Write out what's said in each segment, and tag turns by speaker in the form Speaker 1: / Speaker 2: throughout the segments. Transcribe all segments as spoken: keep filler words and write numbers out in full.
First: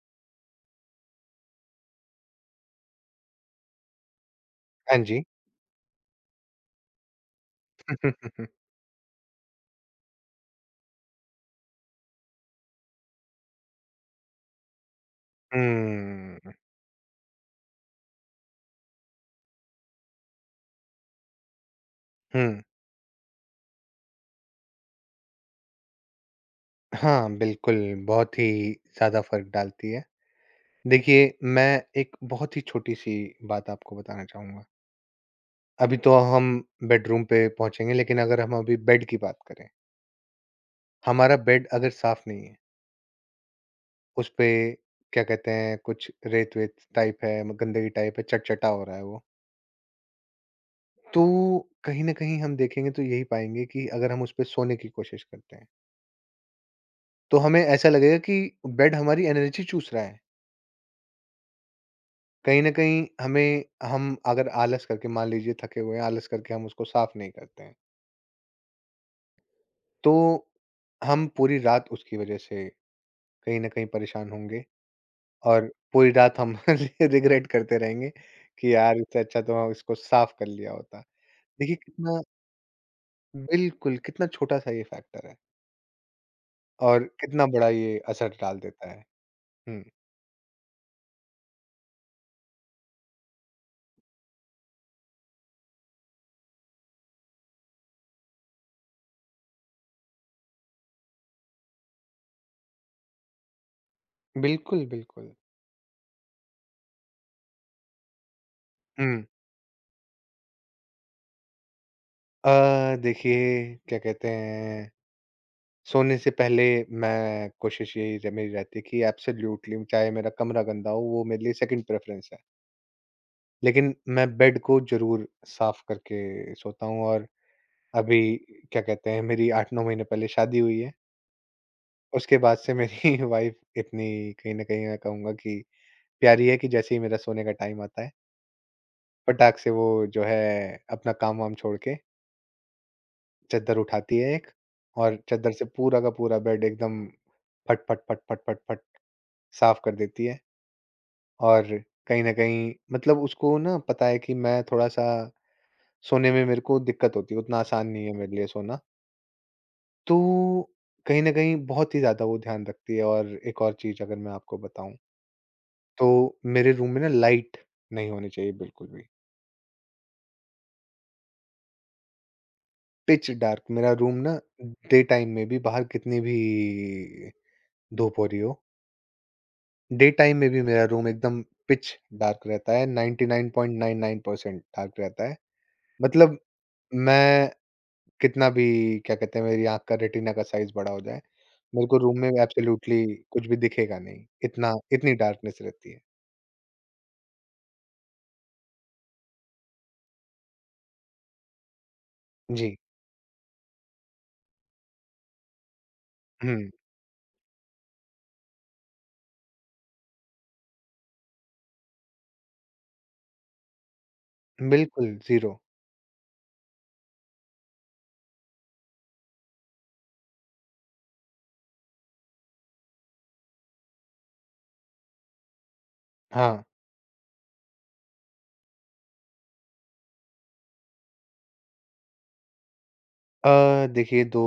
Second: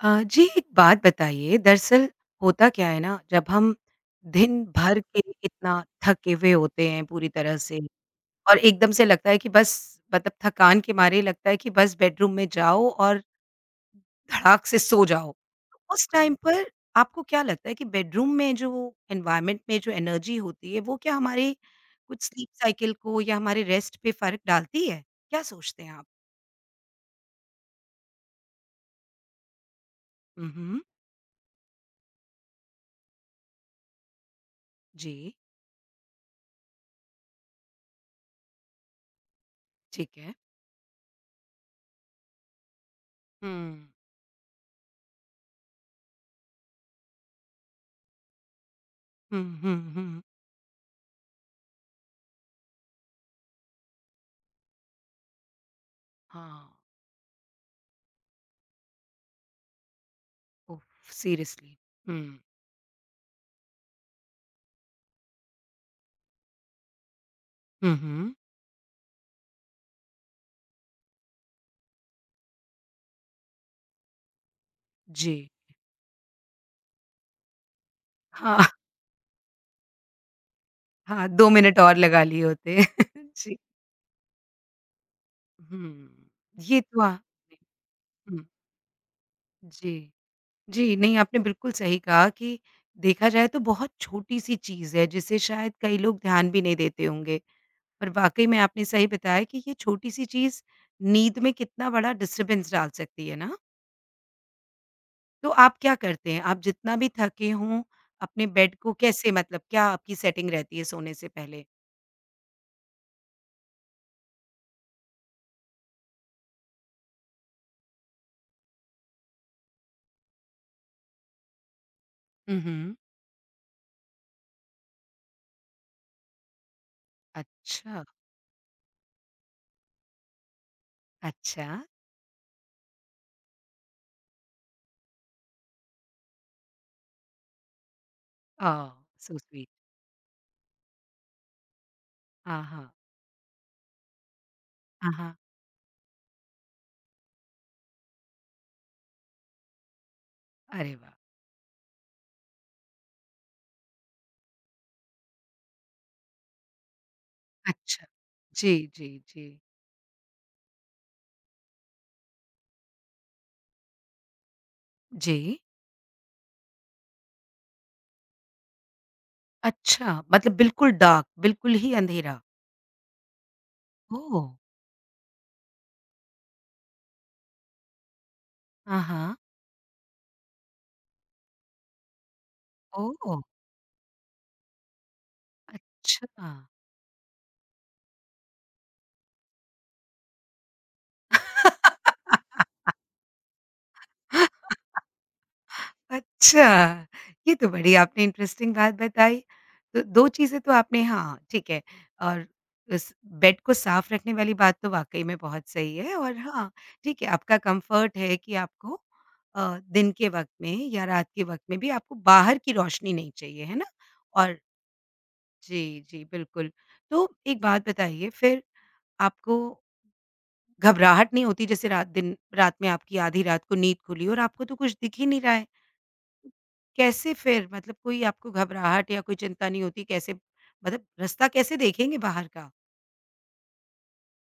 Speaker 1: अ, जी, एक बात बताइए, दरअसल होता क्या है ना, जब हम दिन
Speaker 2: हाँ
Speaker 1: भर के
Speaker 2: जी।
Speaker 1: इतना थके हुए होते हैं पूरी तरह से और एकदम से लगता है कि बस मतलब थकान के मारे लगता है कि बस बेडरूम में जाओ और धड़ाक से सो जाओ। उस टाइम
Speaker 2: हुँ,
Speaker 1: पर आपको क्या लगता है कि बेडरूम में जो एनवायरनमेंट में जो एनर्जी होती है, वो क्या हमारे कुछ स्लीप
Speaker 2: हुँ।
Speaker 1: साइकिल को या हमारे रेस्ट पे फ़र्क डालती है? क्या सोचते हैं आप?
Speaker 2: हाँ, बिल्कुल, बहुत ही ज़्यादा फ़र्क डालती है।
Speaker 1: हुँ, हुँ।
Speaker 2: देखिए, मैं एक बहुत ही छोटी-सी बात आपको बताना चाहूँगा।
Speaker 1: जी,
Speaker 2: अभी तो हम बेडरूम पे पहुँचेंगे, लेकिन अगर हम अभी बेड की बात करें,
Speaker 1: ठीक है।
Speaker 2: हमारा बेड अगर साफ़ नहीं है,
Speaker 1: हुँ।
Speaker 2: उस पे क्या कहते हैं, कुछ रेत-वेत टाइप है, म गंदगी टाइप है, चट-चटा हो रहा है वो,
Speaker 1: हुँ, हुँ, हुँ।
Speaker 2: तो कहीं न कहीं हम देखेंगे तो यही पाएँगे कि अगर हम उस पे सोने की कोशिश करते हैं,
Speaker 1: हाँ।
Speaker 2: तो हमें ऐसा लगेगा कि बेड हमारी एनर्जी चूस रहा है।
Speaker 1: ओह! सीरियसली। हुँ।
Speaker 2: कहीं न कहीं हमें हम अगर आलस करके मान लीजिए थके हुए हैं, आलस करके हम उसको साफ़ नहीं करते हैं,
Speaker 1: हुँ, हुँ।
Speaker 2: तो हम पूरी रात उसकी वज़ह से कहीं न कहीं परेशान होंगे
Speaker 1: जी।
Speaker 2: और पूरी रात हम रिग्रेट करते रहेंगे
Speaker 1: हाँ,
Speaker 2: कि यार इससे अच्छा तो हम इसको साफ़ कर लिया होता।
Speaker 1: हाँ, दो
Speaker 2: देखिए
Speaker 1: मिनट और
Speaker 2: कितना
Speaker 1: लगा लिए होते। जी।
Speaker 2: बिल्कुल, कितना छोटा-सा ये फैक्टर है
Speaker 1: हुँ। ये तो
Speaker 2: और कितना
Speaker 1: आपने
Speaker 2: बड़ा ये असर
Speaker 1: हुँ।
Speaker 2: डाल देता है। हुँ,
Speaker 1: जी। जी, नहीं आपने बिल्कुल सही कहा कि देखा जाए तो बहुत छोटी-सी चीज़ है जिसे शायद कई लोग ध्यान भी नहीं देते होंगे। पर वाक़ई में आपने सही बताया कि ये छोटी-सी चीज़ नींद में कितना बड़ा डिस्टर्बेंस डाल सकती है ना?
Speaker 2: बिल्कुल, बिल्कुल।
Speaker 1: तो आप क्या करते हैं? आप जितना भी थके हों अपने बेड को
Speaker 2: हुँ।
Speaker 1: कैसे मतलब क्या आपकी सेटिंग रहती है सोने से पहले?
Speaker 2: अ, देखिए क्या कहते हैं सोने से पहले मैं कोशिश यही र मेरी रहती है कि एब्सोल्यूटली चाहे मेरा कमरा गंदा हो, वो मेरे लिए सेकंड प्रेफ़रेंस है।
Speaker 1: Mhm।
Speaker 2: लेकिन मैं बेड को ज़रूर साफ़ करके सोता हूँ और
Speaker 1: अच्छा,
Speaker 2: अभी क्या कहते हैं मेरी आठ नौ महीने पहले शादी हुई है।
Speaker 1: अच्छा।
Speaker 2: उसके बाद से मेरी वाइफ़ इतनी कहीं न कहीं मैं कहूँगा कि प्यारी है कि जैसे ही मेरा सोने का टाइम आता है,
Speaker 1: ओह! सो
Speaker 2: फटाक
Speaker 1: स्वीट।
Speaker 2: से वो जो है अपना काम-वाम छोड़ के
Speaker 1: हाँ, हाँ।
Speaker 2: चद्दर उठाती है एक
Speaker 1: हाँ,
Speaker 2: और
Speaker 1: हाँ।
Speaker 2: चद्दर से पूरा का पूरा बेड एकदम फट, फट, फट, फट, फट, फट साफ़ कर देती है।
Speaker 1: अरे वाह!
Speaker 2: और कहीं न कहीं मतलब उसको ना पता है कि मैं थोड़ा-सा सोने में मेरे को दिक्कत होती है, उतना आसान नहीं
Speaker 1: अच्छा।
Speaker 2: है मेरे लिए
Speaker 1: जी,
Speaker 2: सोना।
Speaker 1: जी, जी।
Speaker 2: तो कहीं न कहीं बहुत ही ज़्यादा वो ध्यान रखती है और एक और चीज़ अगर मैं आपको बताऊँ,
Speaker 1: जी।
Speaker 2: तो मेरे रूम में ना लाइट नहीं होनी चाहिए बिल्कुल भी।
Speaker 1: अच्छा, मतलब बिल्कुल डार्क, बिल्कुल ही अंधेरा।
Speaker 2: पिच डार्क मेरा रूम ना
Speaker 1: ओह!
Speaker 2: डे टाइम में भी बाहर कितनी भी धूप हो रही हो,
Speaker 1: हाँ, हाँ।
Speaker 2: डे टाइम में भी मेरा रूम एकदम पिच डार्क रहता है,
Speaker 1: oh!
Speaker 2: Ninety nine point nine nine percent dark रहता है। मतलब
Speaker 1: अच्छा।
Speaker 2: मैं कितना भी क्या कहते हैं मेरी आँख का रेटिना का साइज़ बड़ा हो जाए, मेरे को रूम में एब्सोल्यूटली कुछ भी दिखेगा नहीं, इतना इतनी डार्कनेस रहती है।
Speaker 1: अच्छा, ये तो बड़ी आपने इंटरेस्टिंग बात बताई। तो दो चीज़ें तो आपने हाँ, ठीक है और
Speaker 2: जी।
Speaker 1: इस बेड को साफ़ रखने वाली बात तो वाक़ई में बहुत सही है और
Speaker 2: हुँ,
Speaker 1: हाँ, ठीक है आपका कम्फ़र्ट है कि आपको अ, दिन के वक़्त में या रात के वक़्त में भी आपको बाहर की रोशनी नहीं चाहिए, है ना? और
Speaker 2: बिल्कुल, ज़ीरो।
Speaker 1: जी, जी, बिल्कुल। तो एक बात बताइए फिर आपको घबराहट नहीं होती जैसे रात दिन रात में आपकी आधी रात को नींद खुली और आपको तो कुछ दिख ही नहीं रहा है।
Speaker 2: हाँ।
Speaker 1: कैसे फिर? मतलब कोई आपको घबराहट या कोई चिंता नहीं होती कैसे मतलब रास्ता कैसे देखेंगे बाहर का?
Speaker 2: अ, देखिए दो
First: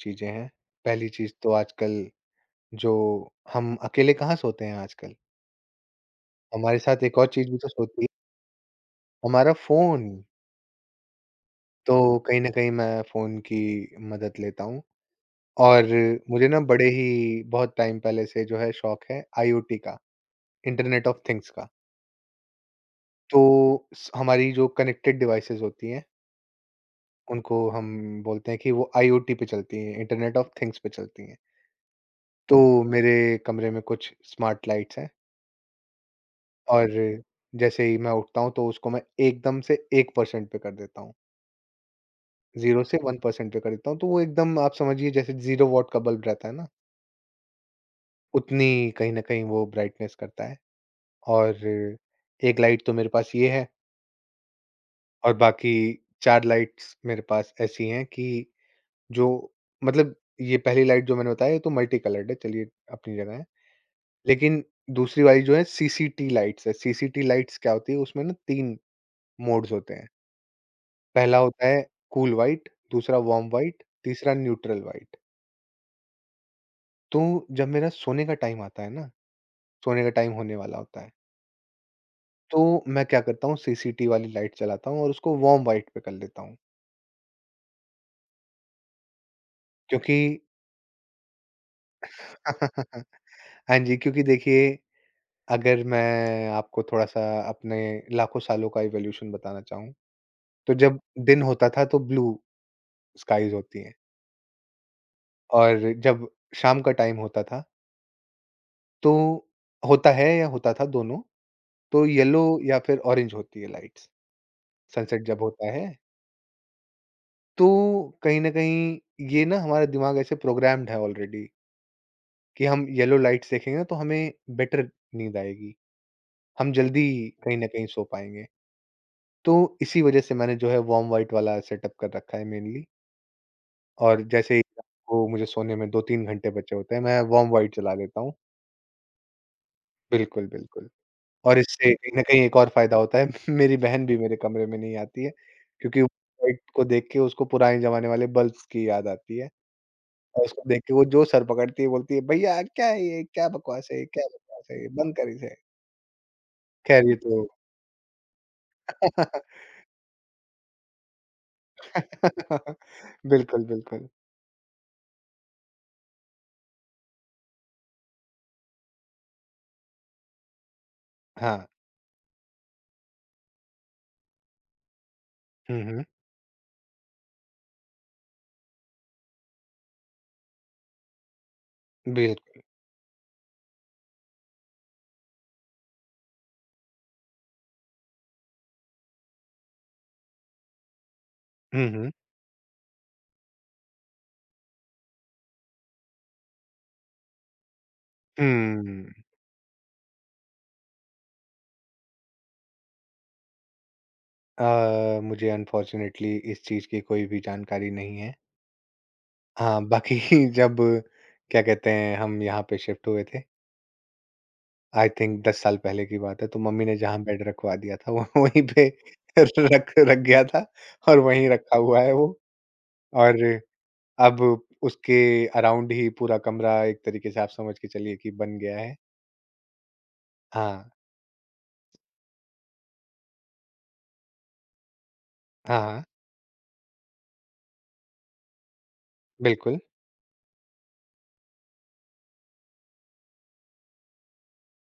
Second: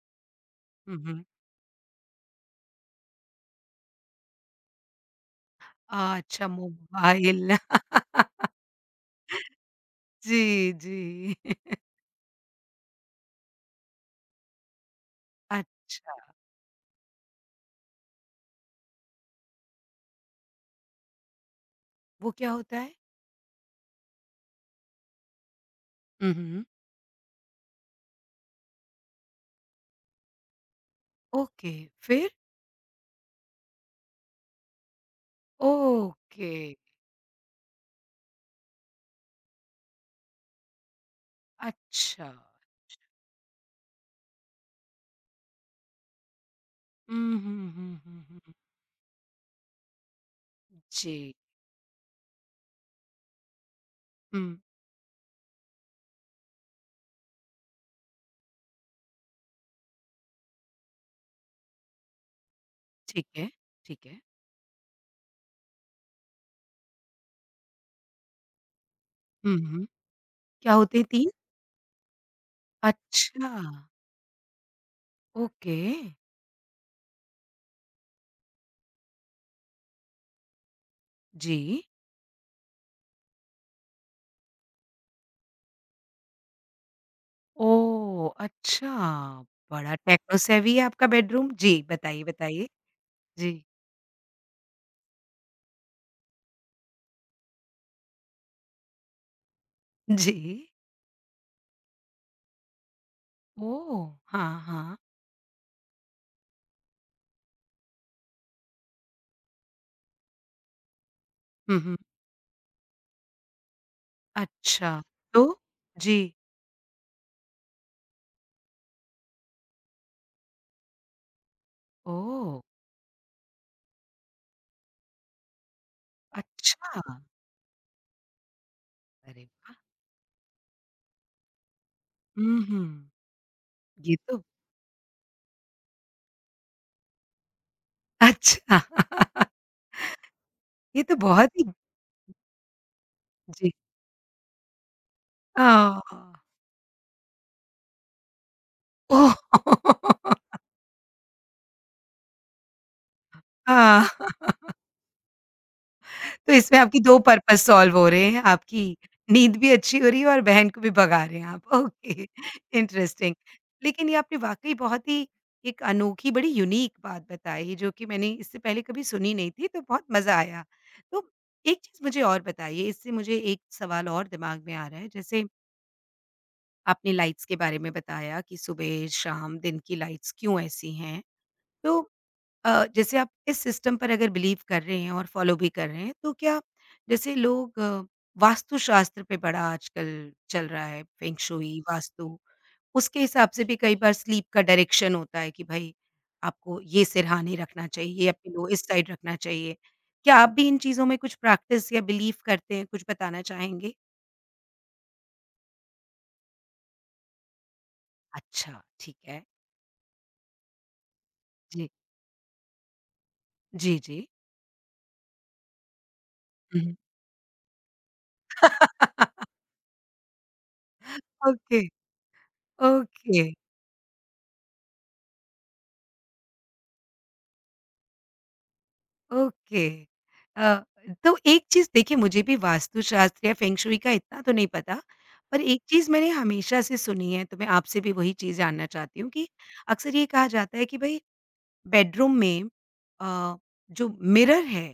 Speaker 2: चीज़ें हैं,
Speaker 1: हुँ,
Speaker 2: पहली
Speaker 1: हुँ।
Speaker 2: चीज़ तो आजकल जो हम अकेले कहाँ सोते हैं आजकल,
Speaker 1: अच्छा
Speaker 2: हमारे साथ एक और चीज़
Speaker 1: मोबाइल।
Speaker 2: भी तो सोती है, हमारा फ़ोन।
Speaker 1: जी, जी।
Speaker 2: तो कहीं न कहीं मैं फ़ोन की मदद लेता हूँ और
Speaker 1: अच्छा,
Speaker 2: मुझे ना बड़े ही बहुत टाइम पहले से जो है शौक है आईओटी का, इंटरनेट ऑफ थिंग्स का।
Speaker 1: वो क्या होता है?
Speaker 2: तो स हमारी जो कनेक्टेड डिवाइसेज़ होती हैं,
Speaker 1: हुँ, हुँ।
Speaker 2: उनको हम बोलते हैं कि वो आईओटी पे चलती हैं, इंटरनेट ऑफ थिंग्स पे चलती हैं।
Speaker 1: ओके, फिर?
Speaker 2: तो मेरे कमरे में कुछ स्मार्ट लाइट्स हैं
Speaker 1: ओके,
Speaker 2: और जैसे ही मैं उठता हूँ, तो उसको मैं एकदम से वन परसेंट पे कर देता हूँ।
Speaker 1: अच्छा।
Speaker 2: ज़ीरो से वन परसेंट पे कर देता हूँ, तो वो एकदम आप समझिए जैसे ज़ीरो वॉट का बल्ब रहता है ना,
Speaker 1: हुँ, हुँ, हुँ, हुँ, हुँ।
Speaker 2: उतनी कहीं न कहीं वो ब्राइटनेस करता है
Speaker 1: जी।
Speaker 2: और एक लाइट तो मेरे पास ये है
Speaker 1: हुँ।
Speaker 2: और बाकी चार लाइट्स मेरे पास ऐसी हैं कि जो मतलब ये पहली लाइट जो मैंने बताया ये तो मल्टी कलर्ड है, चलिए अपनी
Speaker 1: ठीक
Speaker 2: जगह है।
Speaker 1: है, ठीक है।
Speaker 2: लेकिन दूसरी वाली जो है सीसीटी लाइट्स है, सीसीटी लाइट्स क्या होती है उसमें ना तीन
Speaker 1: हुँ,
Speaker 2: मोड्स
Speaker 1: हुँ।
Speaker 2: होते हैं।
Speaker 1: क्या होते हैं तीन?
Speaker 2: पहला होता है कूल व्हाइट, दूसरा वार्म
Speaker 1: अच्छा,
Speaker 2: व्हाइट, तीसरा न्यूट्रल व्हाइट।
Speaker 1: ओके।
Speaker 2: तो जब मेरा सोने का टाइम आता है ना, सोने का टाइम होने वाला होता है,
Speaker 1: जी।
Speaker 2: तो मैं क्या करता हूँ सीसीटी वाली लाइट जलाता हूँ और उसको वार्म व्हाइट पे कर लेता हूँ।
Speaker 1: ओह! अच्छा, बड़ा
Speaker 2: क्योंकि
Speaker 1: टेक्नो सेवी है आपका बेडरूम। जी, बताइए, बताइए। जी,
Speaker 2: हाँ जी, क्योंकि देखिए अगर मैं आपको थोड़ा-सा अपने लाखों सालों का इवोल्यूशन बताना चाहूँ,
Speaker 1: जी।
Speaker 2: तो जब दिन होता था तो ब्लू स्काइज़ होती हैं
Speaker 1: ओह! हाँ, हाँ।
Speaker 2: और जब शाम का टाइम होता था तो होता है या होता था दोनों,
Speaker 1: हुँ, हुँ।
Speaker 2: तो येलो या फिर ऑरेंज होती है लाइट्स,
Speaker 1: अच्छा,
Speaker 2: सनसेट जब
Speaker 1: तो?
Speaker 2: होता है,
Speaker 1: जी।
Speaker 2: तो कहीं न कहीं ये ना हमारा दिमाग ऐसे प्रोग्राम्ड है ऑलरेडी
Speaker 1: ओह!
Speaker 2: कि हम येलो लाइट्स देखेंगे ना तो हमें बेटर नींद आएगी, हम
Speaker 1: अच्छा,
Speaker 2: जल्दी कहीं न कहीं सो पाएँगे।
Speaker 1: अरे
Speaker 2: तो
Speaker 1: वाह!
Speaker 2: इसी वज़ह से मैंने जो है वार्म व्हाइट वाला सेटअप कर रखा है
Speaker 1: हुँ,
Speaker 2: मेनली
Speaker 1: हुँ। ये
Speaker 2: और
Speaker 1: तो
Speaker 2: जैसे ही रात को मुझे सोने में दो तीन घंटे बचे होते हैं, मैं वार्म वाइड चला लेता हूँ।
Speaker 1: अच्छा
Speaker 2: बिल्कुल, बिल्कुल।
Speaker 1: ये तो बहुत
Speaker 2: और
Speaker 1: ही
Speaker 2: इससे कहीं न कहीं एक और फ़ायदा होता है,
Speaker 1: जी।
Speaker 2: मेरी बहन भी मेरे कमरे में नहीं आती है, क्योंकि
Speaker 1: आह!
Speaker 2: लाइट को देख के उसको पुराने ज़माने वाले बल्ब्स की याद
Speaker 1: ओह!
Speaker 2: आती है और उसको देख के वो जो सर पकड़ती है, बोलती है, "भैया क्या है ये? क्या बकवास है ये?
Speaker 1: आह!
Speaker 2: क्या बकवास है ये? बंद कर इसे।"
Speaker 1: तो इसमें आपकी
Speaker 2: ख़ैर ये
Speaker 1: दो
Speaker 2: तो
Speaker 1: पर्पज़ सॉल्व हो रहे हैं, आपकी नींद भी अच्छी हो रही है और बहन को भी भगा रहे हैं आप। Okay, interesting.
Speaker 2: बिल्कुल, बिल्कुल।
Speaker 1: लेकिन ये आपने वाक़ई बहुत ही एक अनोखी, बड़ी यूनिक बात बताई जो कि मैंने इससे पहले कभी सुनी नहीं थी, तो बहुत मज़ा आया। तो
Speaker 2: हाँ।
Speaker 1: एक चीज़ मुझे और बताइए, इससे मुझे एक सवाल और दिमाग में आ रहा है, जैसे
Speaker 2: हुँ, हुँ।
Speaker 1: आपने लाइट्स के बारे में बताया कि सुबह, शाम, दिन की लाइट्स क्यों ऐसी हैं। तो
Speaker 2: बिल्कुल।
Speaker 1: अ, जैसे आप इस सिस्टम पर अगर बिलीव कर रहे हैं और फॉलो भी कर रहे हैं, तो क्या जैसे लोग अ, वास्तुशास्त्र पे बड़ा आजकल चल रहा है, फेंग शुई,
Speaker 2: हुँ, हुँ।
Speaker 1: वास्तु, उसके हिसाब से भी कई बार स्लीप का डायरेक्शन होता है कि भई, आपको ये सिरहाने रखना चाहिए या पिलो इस साइड
Speaker 2: हुँ।
Speaker 1: रखना चाहिए। क्या आप भी इन चीज़ों में कुछ प्रैक्टिस या बिलीव करते हैं, कुछ बताना चाहेंगे?
Speaker 2: अ, मुझे अनफॉर्च्युनेटली इस चीज़ की कोई भी जानकारी नहीं है।
Speaker 1: अच्छा, ठीक है।
Speaker 2: हाँ, बाकी जब क्या
Speaker 1: जी।
Speaker 2: कहते हैं हम यहाँ पे शिफ्ट हुए थे,
Speaker 1: जी, जी।
Speaker 2: आई थिंक दस साल पहले की बात है, तो
Speaker 1: हुँ,
Speaker 2: मम्मी ने
Speaker 1: हुँ।
Speaker 2: जहाँ बेड रखवा दिया था वो वहीं पे रख रख गया था और वहीं रखा
Speaker 1: ओके,
Speaker 2: हुआ है वो। और
Speaker 1: ओके।
Speaker 2: अब उसके अराउंड ही पूरा कमरा एक तरीके से आप समझ के चलिए कि बन गया है।
Speaker 1: ओके। अ,
Speaker 2: हाँ,
Speaker 1: तो एक चीज़ देखिए मुझे भी वास्तुशास्त्र या फेंगशुई का इतना तो नहीं पता, पर
Speaker 2: हाँ,
Speaker 1: एक
Speaker 2: हाँ,
Speaker 1: चीज़ मैंने हमेशा से सुनी है, तो मैं आपसे भी वही चीज़ जानना चाहती हूँ कि
Speaker 2: बिल्कुल।
Speaker 1: अक्सर ये कहा जाता है कि भई बेडरूम में अ, जो मिरर है,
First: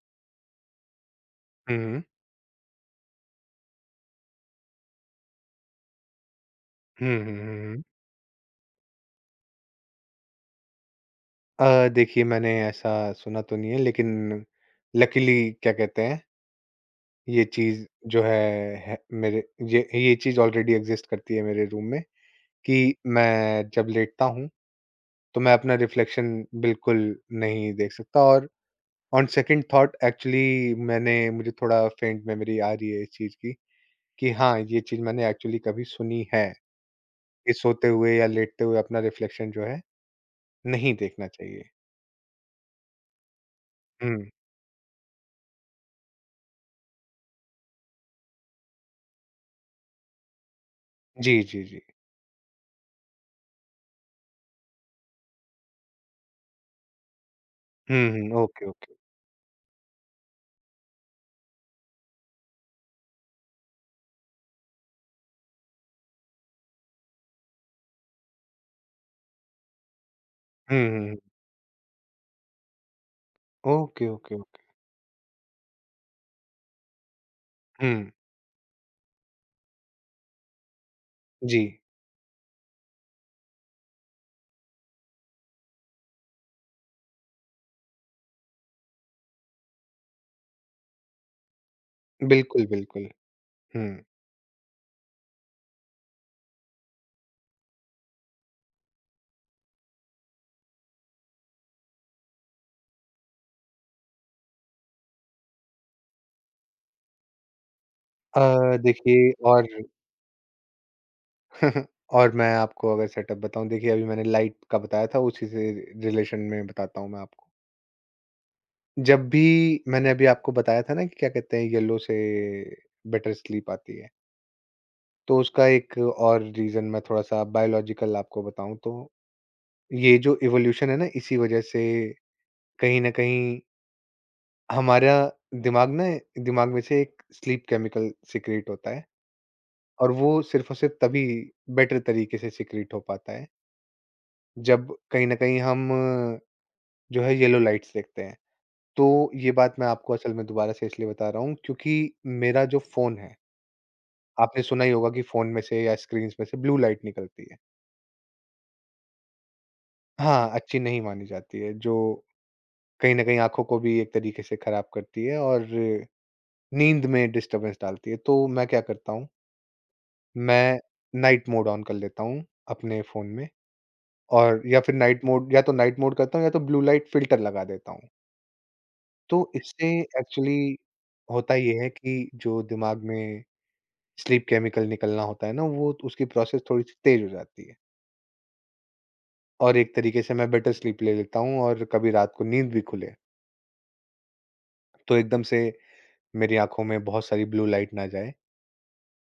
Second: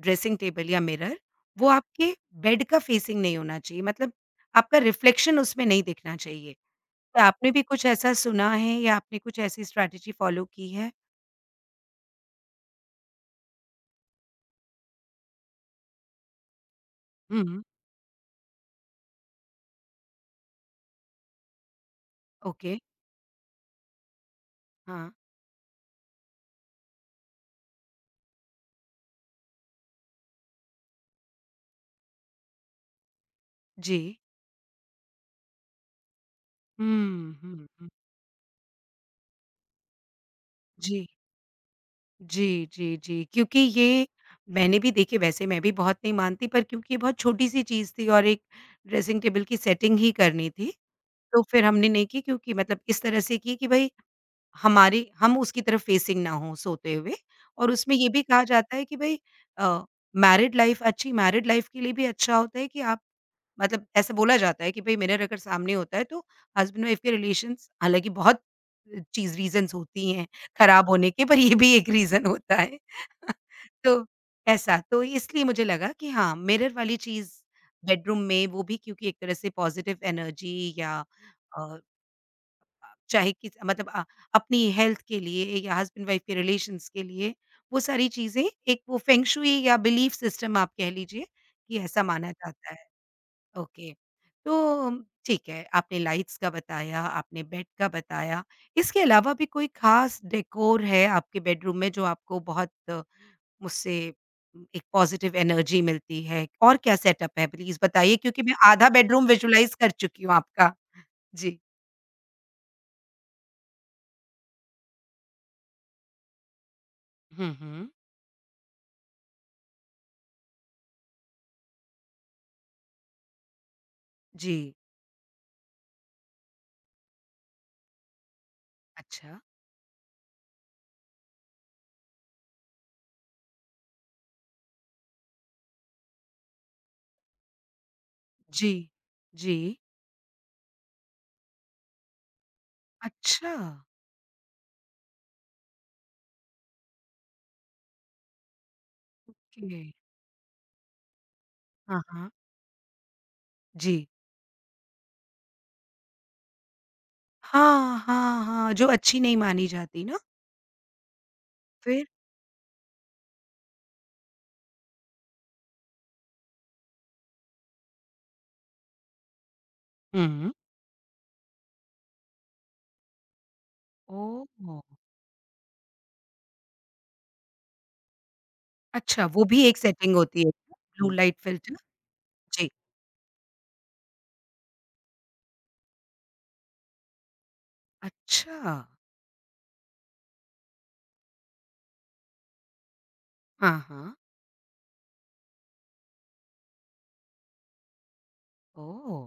Speaker 1: ड्रेसिंग टेबल या मिरर, वो
Speaker 2: हुँ, हुँ।
Speaker 1: आपके बेड का फेसिंग नहीं होना चाहिए, मतलब आपका रिफ्लेक्शन उसमें नहीं दिखना चाहिए।
Speaker 2: हुँ,
Speaker 1: तो
Speaker 2: हुँ,
Speaker 1: आपने
Speaker 2: हुँ,
Speaker 1: भी
Speaker 2: हुँ।
Speaker 1: कुछ ऐसा सुना है या आपने कुछ ऐसी स्ट्रैटेजी फ़ॉलो की है?
Speaker 2: अ, देखिए मैंने ऐसा सुना तो नहीं है लेकिन लकीली क्या कहते हैं ये
Speaker 1: हुँ,
Speaker 2: चीज़ जो है, है मेरे ये ये चीज़ ऑलरेडी एग्ज़िस्ट करती है मेरे रूम में
Speaker 1: ओके।
Speaker 2: कि मैं जब लेटता हूँ,
Speaker 1: हाँ।
Speaker 2: तो मैं अपना रिफ्लेक्शन बिल्कुल नहीं देख सकता और ऑन सेकंड थॉट एक्चुअली मैंने मुझे थोड़ा फेंट मेमोरी आ रही है इस चीज़ की
Speaker 1: जी।
Speaker 2: कि हाँ, ये चीज़ मैंने एक्चुअली कभी सुनी है,
Speaker 1: हुँ,
Speaker 2: कि
Speaker 1: हुँ,
Speaker 2: सोते
Speaker 1: हुँ।
Speaker 2: हुए या लेटते हुए अपना रिफ्लेक्शन जो है, नहीं
Speaker 1: जी।
Speaker 2: देखना चाहिए।
Speaker 1: जी, जी, जी, क्योंकि ये
Speaker 2: हुँ।
Speaker 1: मैंने भी देखिए वैसे मैं भी बहुत नहीं मानती पर क्योंकि ये बहुत छोटी-सी चीज़ थी और एक ड्रेसिंग टेबल की सेटिंग ही करनी थी,
Speaker 2: जी,
Speaker 1: तो
Speaker 2: जी,
Speaker 1: फिर
Speaker 2: जी।
Speaker 1: हमने नहीं की क्योंकि मतलब इस तरह से की कि भई हमारे हम उसकी तरफ फेसिंग ना हों सोते हुए और उसमें
Speaker 2: हुँ,
Speaker 1: ये भी कहा
Speaker 2: हुँ। ओके,
Speaker 1: जाता है
Speaker 2: ओके।
Speaker 1: कि भई अ, मैरिड लाइफ़ अच्छी मैरिड लाइफ़ के लिए भी अच्छा होता है कि आप मतलब ऐसा बोला जाता है कि भई मिरर अगर सामने होता है तो हस्बैंड वाइफ के रिलेशंस हालाँकि बहुत अ, चीज़ रीज़न्स होती हैं
Speaker 2: हुँ,
Speaker 1: खराब
Speaker 2: हुँ,
Speaker 1: होने
Speaker 2: हुँ।
Speaker 1: के पर ये भी एक रीज़न होता है। तो
Speaker 2: ओके, ओके, ओके।
Speaker 1: ऐसा, तो इसलिए मुझे लगा कि हाँ, मिरर वाली चीज़
Speaker 2: हुँ।
Speaker 1: बेडरूम में वो भी क्योंकि एक तरह से पॉज़िटिव एनर्जी या
Speaker 2: जी।
Speaker 1: अ, चाहे कि मतलब अ, अपनी हेल्थ के लिए या हस्बैंड वाइफ के रिलेशंस के लिए वो सारी चीज़ें एक वो फेंग शुई या बिलीफ सिस्टम आप कह लीजिए कि ऐसा माना
Speaker 2: बिल्कुल,
Speaker 1: जाता है।
Speaker 2: बिल्कुल। हुँ।
Speaker 1: ओके। तो ठीक है आपने लाइट्स का बताया आपने बेड का बताया इसके अलावा भी कोई खास डेकोर है आपके बेडरूम में जो आपको बहुत अ, मुझसे एक पॉजिटिव एनर्जी मिलती है और क्या सेटअप है प्लीज बताइए क्योंकि
Speaker 2: अ,
Speaker 1: मैं आधा बेडरूम
Speaker 2: देखिए और
Speaker 1: विजुलाइज कर चुकी हूँ आपका। जी।
Speaker 2: और मैं आपको अगर सेटअप बताऊँ देखिए अभी मैंने लाइट का बताया था उसी से रिलेशन में बताता हूँ मैं आपको।
Speaker 1: हम्म, हम्म।
Speaker 2: जब भी मैंने अभी आपको बताया था ना कि क्या कहते हैं येलो से बेटर स्लीप आती है,
Speaker 1: जी।
Speaker 2: तो उसका एक और रीज़न मैं थोड़ा-सा बायोलॉजिकल आपको बताऊँ तो
Speaker 1: अच्छा।
Speaker 2: ये जो इवोल्यूशन है ना इसी वज़ह से कहीं न कहीं हमारा दिमाग ना दिमाग में से एक स्लीप केमिकल सीक्रेट
Speaker 1: जी।
Speaker 2: होता है
Speaker 1: जी।
Speaker 2: और वो सिर्फ़ और सिर्फ़ तभी बेटर तरीके से सीक्रेट हो पाता है
Speaker 1: अच्छा।
Speaker 2: जब कहीं न कहीं हम जो है येलो लाइट्स देखते हैं। तो ये बात
Speaker 1: ओके।
Speaker 2: मैं आपको असल में दोबारा से इसलिए बता रहा हूँ क्योंकि
Speaker 1: हाँ, हाँ।
Speaker 2: मेरा जो फ़ोन है,
Speaker 1: जी।
Speaker 2: आपने सुना ही होगा कि फ़ोन में से या स्क्रीन्स में से ब्लू लाइट निकलती है।
Speaker 1: हाँ, हाँ, हाँ, जो अच्छी नहीं मानी जाती ना।
Speaker 2: हाँ, अच्छी नहीं मानी जाती है जो
Speaker 1: फिर।
Speaker 2: कहीं न कहीं आँखों को भी एक तरीके से ख़राब करती है और नींद में डिस्टर्बेंस डालती है। तो मैं क्या करता हूँ,
Speaker 1: हम्म।
Speaker 2: मैं नाइट मोड ऑन कर लेता हूँ अपने फ़ोन में
Speaker 1: ओ।
Speaker 2: और या फिर नाइट मोड या तो नाइट मोड करता हूँ या तो ब्लू लाइट फ़िल्टर लगा देता हूँ।
Speaker 1: अच्छा,
Speaker 2: तो
Speaker 1: वो भी एक
Speaker 2: इससे
Speaker 1: सेटिंग होती है
Speaker 2: एक्चुअली
Speaker 1: क्या? ब्लू लाइट
Speaker 2: होता ये
Speaker 1: फ़िल्टर?
Speaker 2: है कि जो
Speaker 1: जी।
Speaker 2: दिमाग में स्लीप केमिकल निकलना होता है ना, वो तो उसकी प्रोसेस थोड़ी-सी तेज़ हो जाती है।
Speaker 1: अच्छा।
Speaker 2: और एक तरीके से मैं बेटर स्लीप ले लेता हूँ और कभी रात को नींद भी खुले,
Speaker 1: हाँ, हाँ।
Speaker 2: तो एकदम से मेरी आँखों में बहुत सारी ब्लू लाइट ना जाए।
Speaker 1: ओह!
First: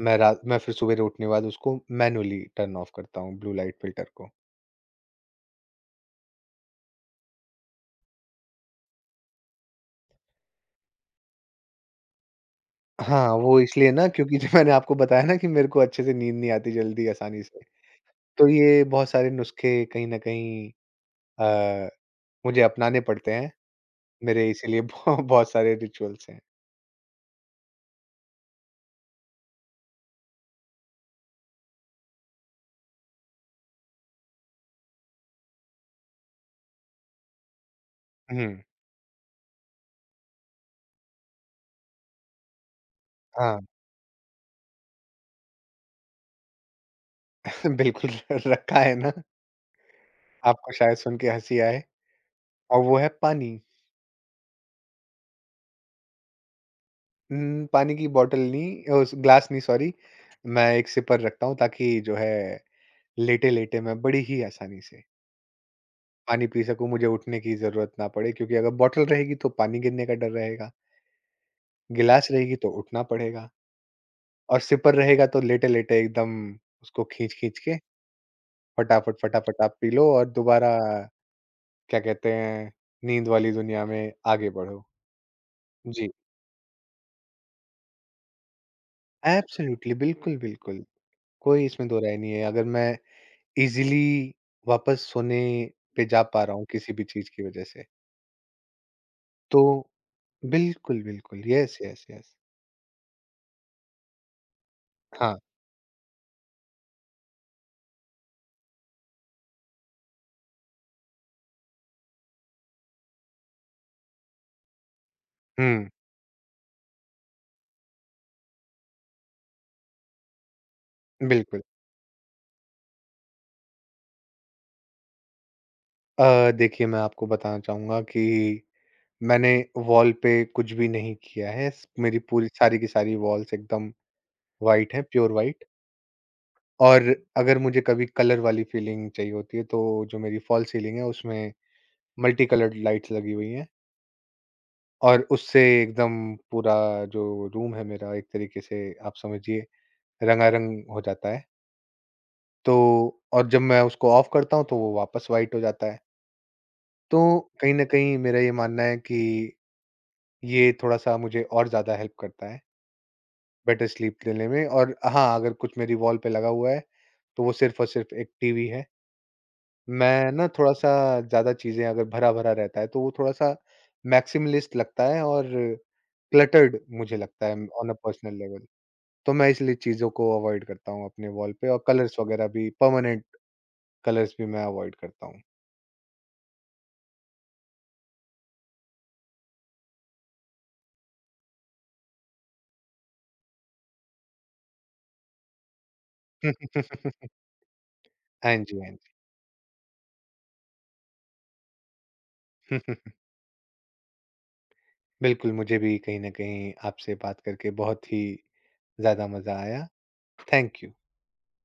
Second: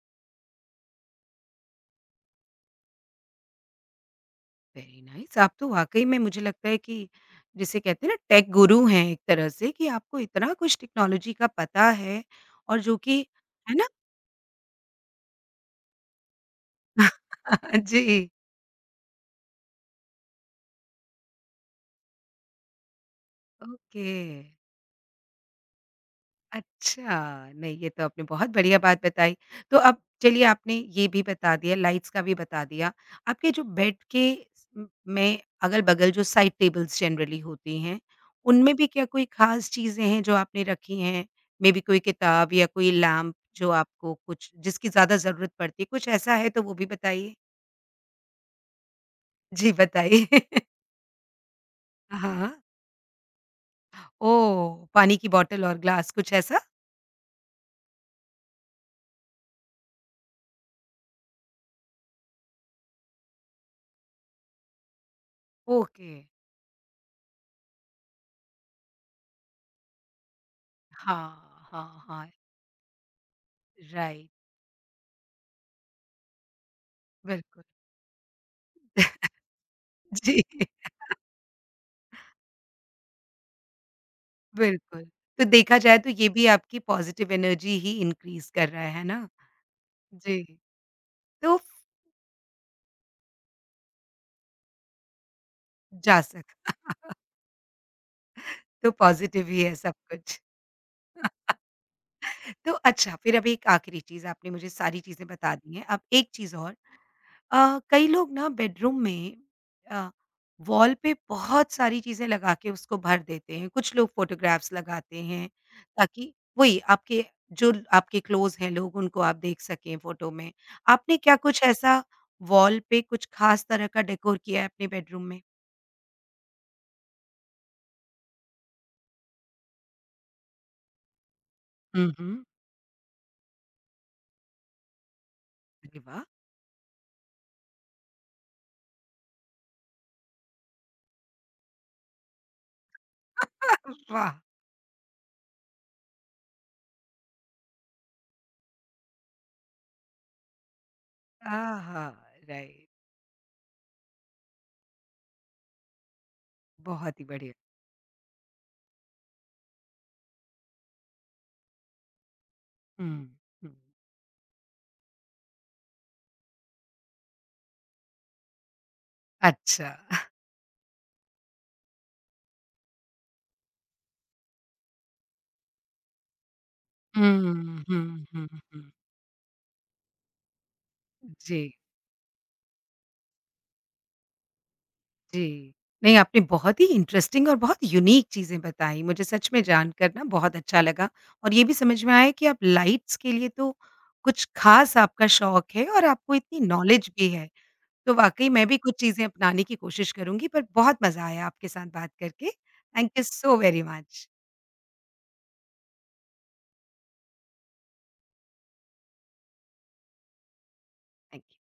Speaker 2: मैं रात मैं फिर सवेरे उठने के बाद उसको मैनुअली टर्न ऑफ करता हूँ ब्लू लाइट फ़िल्टर को।
Speaker 1: Very nice. आप तो वाक़ई में मुझे लगता है कि जिसे कहते हैं ना टेक गुरु हैं एक तरह से कि आपको इतना कुछ टेक्नोलॉजी का पता है और जो कि
Speaker 2: हाँ, वो
Speaker 1: है ना?
Speaker 2: इसलिए ना क्योंकि जो मैंने आपको बताया ना कि मेरे को अच्छे से नींद नहीं आती जल्दी आसानी से,
Speaker 1: जी,
Speaker 2: तो ये बहुत सारे नुस्खे कहीं न कहीं अ, मुझे अपनाने पड़ते हैं।
Speaker 1: ओके।
Speaker 2: मेरे इसीलिए बहु बहुत सारे रिचुअल्स हैं।
Speaker 1: अच्छा, नहीं ये तो आपने बहुत बढ़िया बात बताई। तो अब चलिए आपने ये भी बता दिया, लाइट्स का भी बता दिया। आपके जो बेड के म में अगल-बगल जो साइड टेबल्स जनरली होती हैं,
Speaker 2: हुँ,
Speaker 1: उनमें भी क्या कोई ख़ास चीज़ें हैं जो आपने रखी हैं? मेबी कोई किताब या कोई लैम्प
Speaker 2: हाँ,
Speaker 1: जो आपको कुछ जिसकी ज़्यादा ज़रूरत पड़ती है, कुछ ऐसा है तो वो भी बताइए?
Speaker 2: बिल्कुल रखा है ना,
Speaker 1: जी, बताइए।
Speaker 2: आपको शायद सुन के हँसी आए
Speaker 1: हाँ।
Speaker 2: और वो है पानी।
Speaker 1: ओह! पानी की बॉटल और ग्लास कुछ ऐसा?
Speaker 2: उम, पानी की बॉटल नहीं उस ग्लास नहीं सॉरी, मैं एक सिपर रखता हूँ ताकि जो है लेटे-लेटे मैं बड़ी ही आसानी से
Speaker 1: ओके।
Speaker 2: पानी पी सकूँ, मुझे उठने की ज़रूरत ना पड़े क्योंकि अगर बॉटल रहेगी तो पानी गिरने का डर रहेगा,
Speaker 1: हाँ, हाँ,
Speaker 2: गिलास
Speaker 1: हाँ।
Speaker 2: रहेगी तो उठना पड़ेगा
Speaker 1: राइट,
Speaker 2: और सिपर रहेगा तो लेटे-लेटे एकदम उसको खींच-खींच
Speaker 1: बिल्कुल।
Speaker 2: के फटाफट, फटाफट आप पी लो और
Speaker 1: जी,
Speaker 2: दोबारा क्या कहते हैं, नींद वाली दुनिया में आगे बढ़ो।
Speaker 1: बिल्कुल। तो देखा जाए
Speaker 2: जी,
Speaker 1: तो ये भी आपकी पॉज़िटिव एनर्जी ही इनक्रीज़ कर रहा है ना?
Speaker 2: एब्सोल्युटली, बिल्कुल,
Speaker 1: जी,
Speaker 2: बिल्कुल।
Speaker 1: तो
Speaker 2: कोई इसमें दो राय नहीं है, अगर मैं ईज़िली वापस सोने पे
Speaker 1: जा
Speaker 2: जा पा रहा हूँ
Speaker 1: सकता
Speaker 2: किसी भी चीज़ की वज़ह से,
Speaker 1: तो पॉज़िटिव
Speaker 2: तो
Speaker 1: ही है सब कुछ।
Speaker 2: बिल्कुल, बिल्कुल। Yes, yes, yes.
Speaker 1: तो अच्छा फिर अब एक आखिरी चीज़ आपने मुझे सारी चीज़ें
Speaker 2: हाँ।
Speaker 1: बता दी हैं। अब एक चीज़ और अ, कई लोग ना बेडरूम में अ, वॉल पे बहुत सारी चीज़ें लगा के उसको भर देते हैं। कुछ लोग फ़ोटोग्राफ्स लगाते हैं
Speaker 2: हुँ,
Speaker 1: ताकि वही आपके जो आपके क्लोज़ हैं लोग उनको आप देख सकें फ़ोटो में। आपने क्या
Speaker 2: बिल्कुल।
Speaker 1: कुछ ऐसा वॉल पे कुछ ख़ास तरह का डेकोर किया है अपने बेडरूम में?
Speaker 2: अ, देखिए मैं आपको बताना चाहूँगा कि मैंने वॉल पे कुछ भी नहीं किया है, स
Speaker 1: हुँ,
Speaker 2: मेरी
Speaker 1: हुँ।
Speaker 2: पूरी सारी की सारी वॉल्स एकदम व्हाइट हैं, प्योर व्हाइट।
Speaker 1: अरे वाह!
Speaker 2: और अगर मुझे कभी कलर वाली फ़ीलिंग चाहिए होती है, तो जो मेरी फ़ॉल सीलिंग है, उसमें मल्टी कलर्ड लाइट्स लगी हुई हैं
Speaker 1: वाह!
Speaker 2: और उससे एकदम पूरा जो रूम है मेरा, एक तरीके से आप समझिए रंगारंग हो जाता है।
Speaker 1: आहा!
Speaker 2: तो
Speaker 1: राइट,
Speaker 2: और जब मैं उसको ऑफ़ करता हूँ, तो वो वापस वाइट हो जाता है। तो
Speaker 1: बहुत ही बढ़िया।
Speaker 2: कहीं न कहीं मेरा ये मानना है कि ये थोड़ा-सा मुझे और ज़्यादा हेल्प करता है,
Speaker 1: हुँ, हुँ।
Speaker 2: बेटर स्लीप लेने में और हाँ, अगर कुछ मेरी वॉल पे लगा हुआ है, तो वो सिर्फ़ और सिर्फ़ एक टीवी है।
Speaker 1: अच्छा।
Speaker 2: मैं ना थोड़ा-सा ज़्यादा चीज़ें अगर भरा-भरा रहता है, तो वो थोड़ा-सा मैक्सिमलिस्ट लगता है और क्लटर्ड मुझे लगता है
Speaker 1: हुँ,
Speaker 2: on uh
Speaker 1: hmm,
Speaker 2: personal
Speaker 1: hmm,
Speaker 2: level.
Speaker 1: हुँ।
Speaker 2: तो मैं इसलिए चीज़ों को अवॉइड करता हूँ अपने वॉल
Speaker 1: जी।
Speaker 2: पे और कलर्स वगैरह भी परमानेंट कलर्स भी मैं अवॉइड करता हूँ।
Speaker 1: जी। नहीं, आपने बहुत ही इंटरेस्टिंग और बहुत यूनिक चीज़ें बताई। मुझे सच में जानकर ना बहुत अच्छा लगा और ये भी समझ में आया कि आप लाइट्स के लिए तो कुछ ख़ास आपका शौक है और आपको इतनी नॉलेज भी है। तो वाक़ई
Speaker 2: हाँ
Speaker 1: मैं भी
Speaker 2: जी,
Speaker 1: कुछ
Speaker 2: हाँ
Speaker 1: चीज़ें अपनाने की कोशिश करूँगी पर बहुत मज़ा आया आपके साथ बात करके।
Speaker 2: जी।
Speaker 1: Thank you so very much.
Speaker 2: बिल्कुल, मुझे भी कहीं न कहीं आपसे बात करके बहुत ही ज़्यादा मज़ा आया। Thank you.
Speaker 1: Thank you.